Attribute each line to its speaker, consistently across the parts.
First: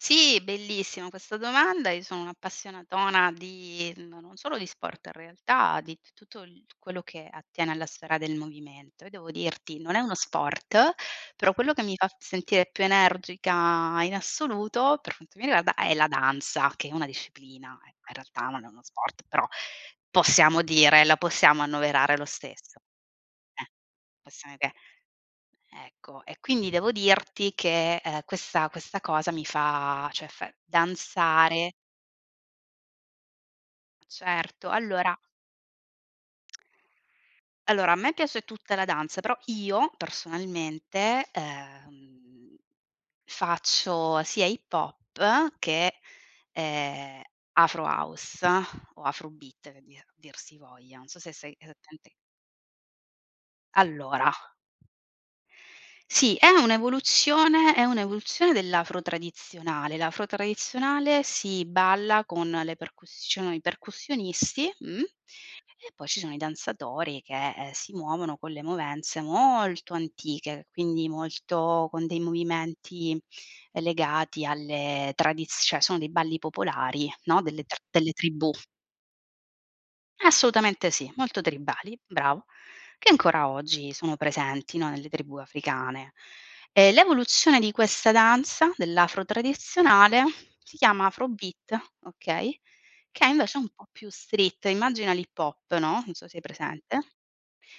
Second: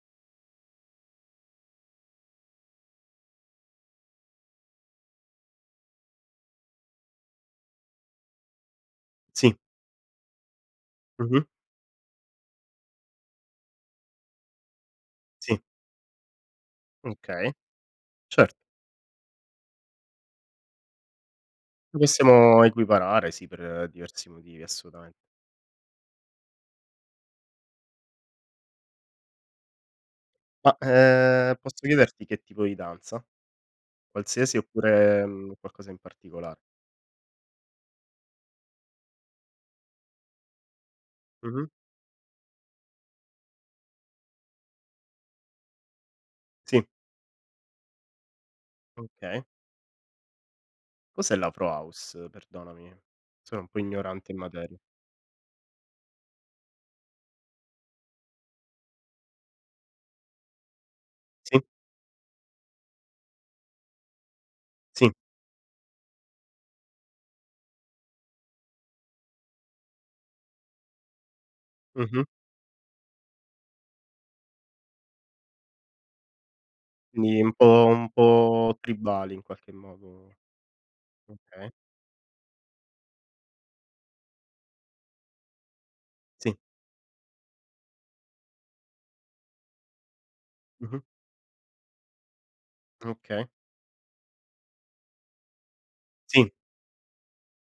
Speaker 1: Sì, bellissima questa domanda. Io sono un'appassionatona di no non solo di sport in realtà, di t tutto il quello che attiene alla sfera del movimento. Io devo
Speaker 2: Sì.
Speaker 1: dirti non è uno sport,
Speaker 2: Mh-mh.
Speaker 1: però quello che mi fa sentire più energica in assoluto, per quanto mi
Speaker 2: Sì.
Speaker 1: riguarda, è la danza, che è una
Speaker 2: Okay,
Speaker 1: disciplina, in realtà
Speaker 2: cer
Speaker 1: non è uno sport, però possiamo dire la possiamo
Speaker 2: Lo
Speaker 1: annoverare lo
Speaker 2: possiamo
Speaker 1: stesso.
Speaker 2: equiparare, sì,
Speaker 1: Eh,
Speaker 2: per diversi
Speaker 1: possiamo
Speaker 2: motivi
Speaker 1: che
Speaker 2: assolutamente.
Speaker 1: ecco. E quindi devo dirti che, ehm, questa questa cosa mi fa, cioè fa
Speaker 2: Ma ehm,
Speaker 1: danzare
Speaker 2: posso chiederti che tipo di danza? Qualsiasi
Speaker 1: Certo, allora
Speaker 2: oppure, mhmm, qualcosa in particolare?
Speaker 1: allora, a me piace tutta la danza però, io, personalmente,
Speaker 2: Mh-mh.
Speaker 1: ehm, faccio sia hip hop che,
Speaker 2: Sì.
Speaker 1: ehm, afro house o afro
Speaker 2: Okay.
Speaker 1: beat che dir dir si voglia. Non so se
Speaker 2: Cos'è
Speaker 1: sai
Speaker 2: l'Afro
Speaker 1: esattamente
Speaker 2: house? Perdonami, sono un po'
Speaker 1: Allora
Speaker 2: ignorante in materia.
Speaker 1: Sì, è un'evoluzione è un'evoluzione dell'afro tradizionale. L'afro tradizionale
Speaker 2: Sì.
Speaker 1: si balla con le percussioni, i percussionisti, mh,
Speaker 2: Sì.
Speaker 1: e poi ci sono i danzatori che, ehm, si muovono con le movenze molto antiche, quindi molto con dei
Speaker 2: Mh-mh.
Speaker 1: movimenti legati alle tradiz cioè sono dei balli popolari,
Speaker 2: Quindi
Speaker 1: no,
Speaker 2: un
Speaker 1: delle tr
Speaker 2: po' un
Speaker 1: delle tribù.
Speaker 2: po' tribali in qualche modo.
Speaker 1: Assolutamente sì, molto
Speaker 2: Okay.
Speaker 1: tribali, bravo, che ancora oggi sono presenti, no, nelle tribù africane.
Speaker 2: Sì.
Speaker 1: E l'evoluzione di questa danza, dell'afro tradizionale, si
Speaker 2: Mh-mh.
Speaker 1: chiama afro beat, okay, che
Speaker 2: Okay.
Speaker 1: invece è un po' più street, immagina l'hip hop, no, non so se hai
Speaker 2: Sì.
Speaker 1: presente,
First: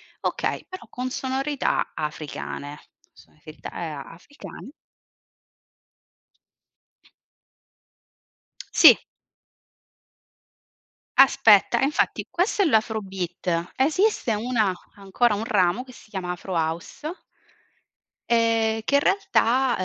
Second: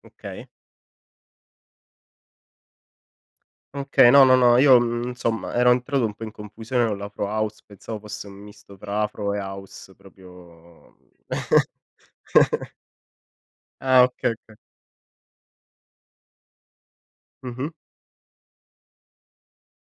Speaker 2: Okay.
Speaker 1: okay, però con sonorità africane, sonorità
Speaker 2: Okay, no, no, no,
Speaker 1: africane
Speaker 2: io, mhmm, insomma ero entrato un po' in confusione con l'Afro House, pensavo fosse un misto
Speaker 1: Sì.
Speaker 2: fra Afro e House proprio
Speaker 1: Aspetta, e infatti questo è l'afro beat.
Speaker 2: Ah, okay,
Speaker 1: Esiste
Speaker 2: okay.
Speaker 1: una ancora un ramo che si chiama Afro House
Speaker 2: Mh-mh.
Speaker 1: e che in realtà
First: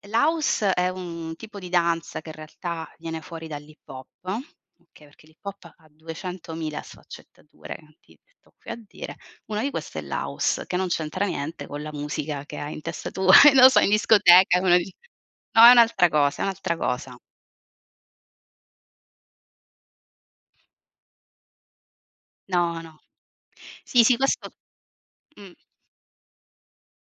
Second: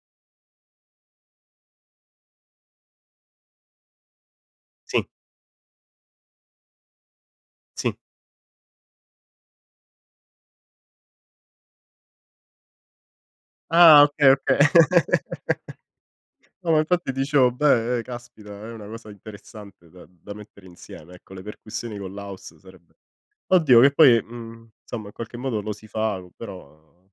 Speaker 1: uhm, l'house è un tipo di danza che in realtà viene fuori dall'hip hop, oka
Speaker 2: Sì.
Speaker 1: perché l'hip hop ha duecentomila sfaccettature, non
Speaker 2: Sì.
Speaker 1: ti metto qui a dire. Una di queste è l'house, che non c'entra niente con la musica che hai in testa tu, lo so, in
Speaker 2: Ah, okay, okay.
Speaker 1: discoteca [unintelligible] no, è un'altra cosa, è
Speaker 2: No,
Speaker 1: un'altra
Speaker 2: ma infatti
Speaker 1: cosa.
Speaker 2: dicevo: "Beh, ehm, caspita è una cosa interessante da da mettere insieme. Ecco le percussioni con l'house
Speaker 1: No,
Speaker 2: sarebbe"
Speaker 1: no.
Speaker 2: oddio che
Speaker 1: Sì, sì
Speaker 2: poi,
Speaker 1: questo
Speaker 2: mhmm, insomma, in qualche
Speaker 1: Mh.
Speaker 2: modo lo si fa co però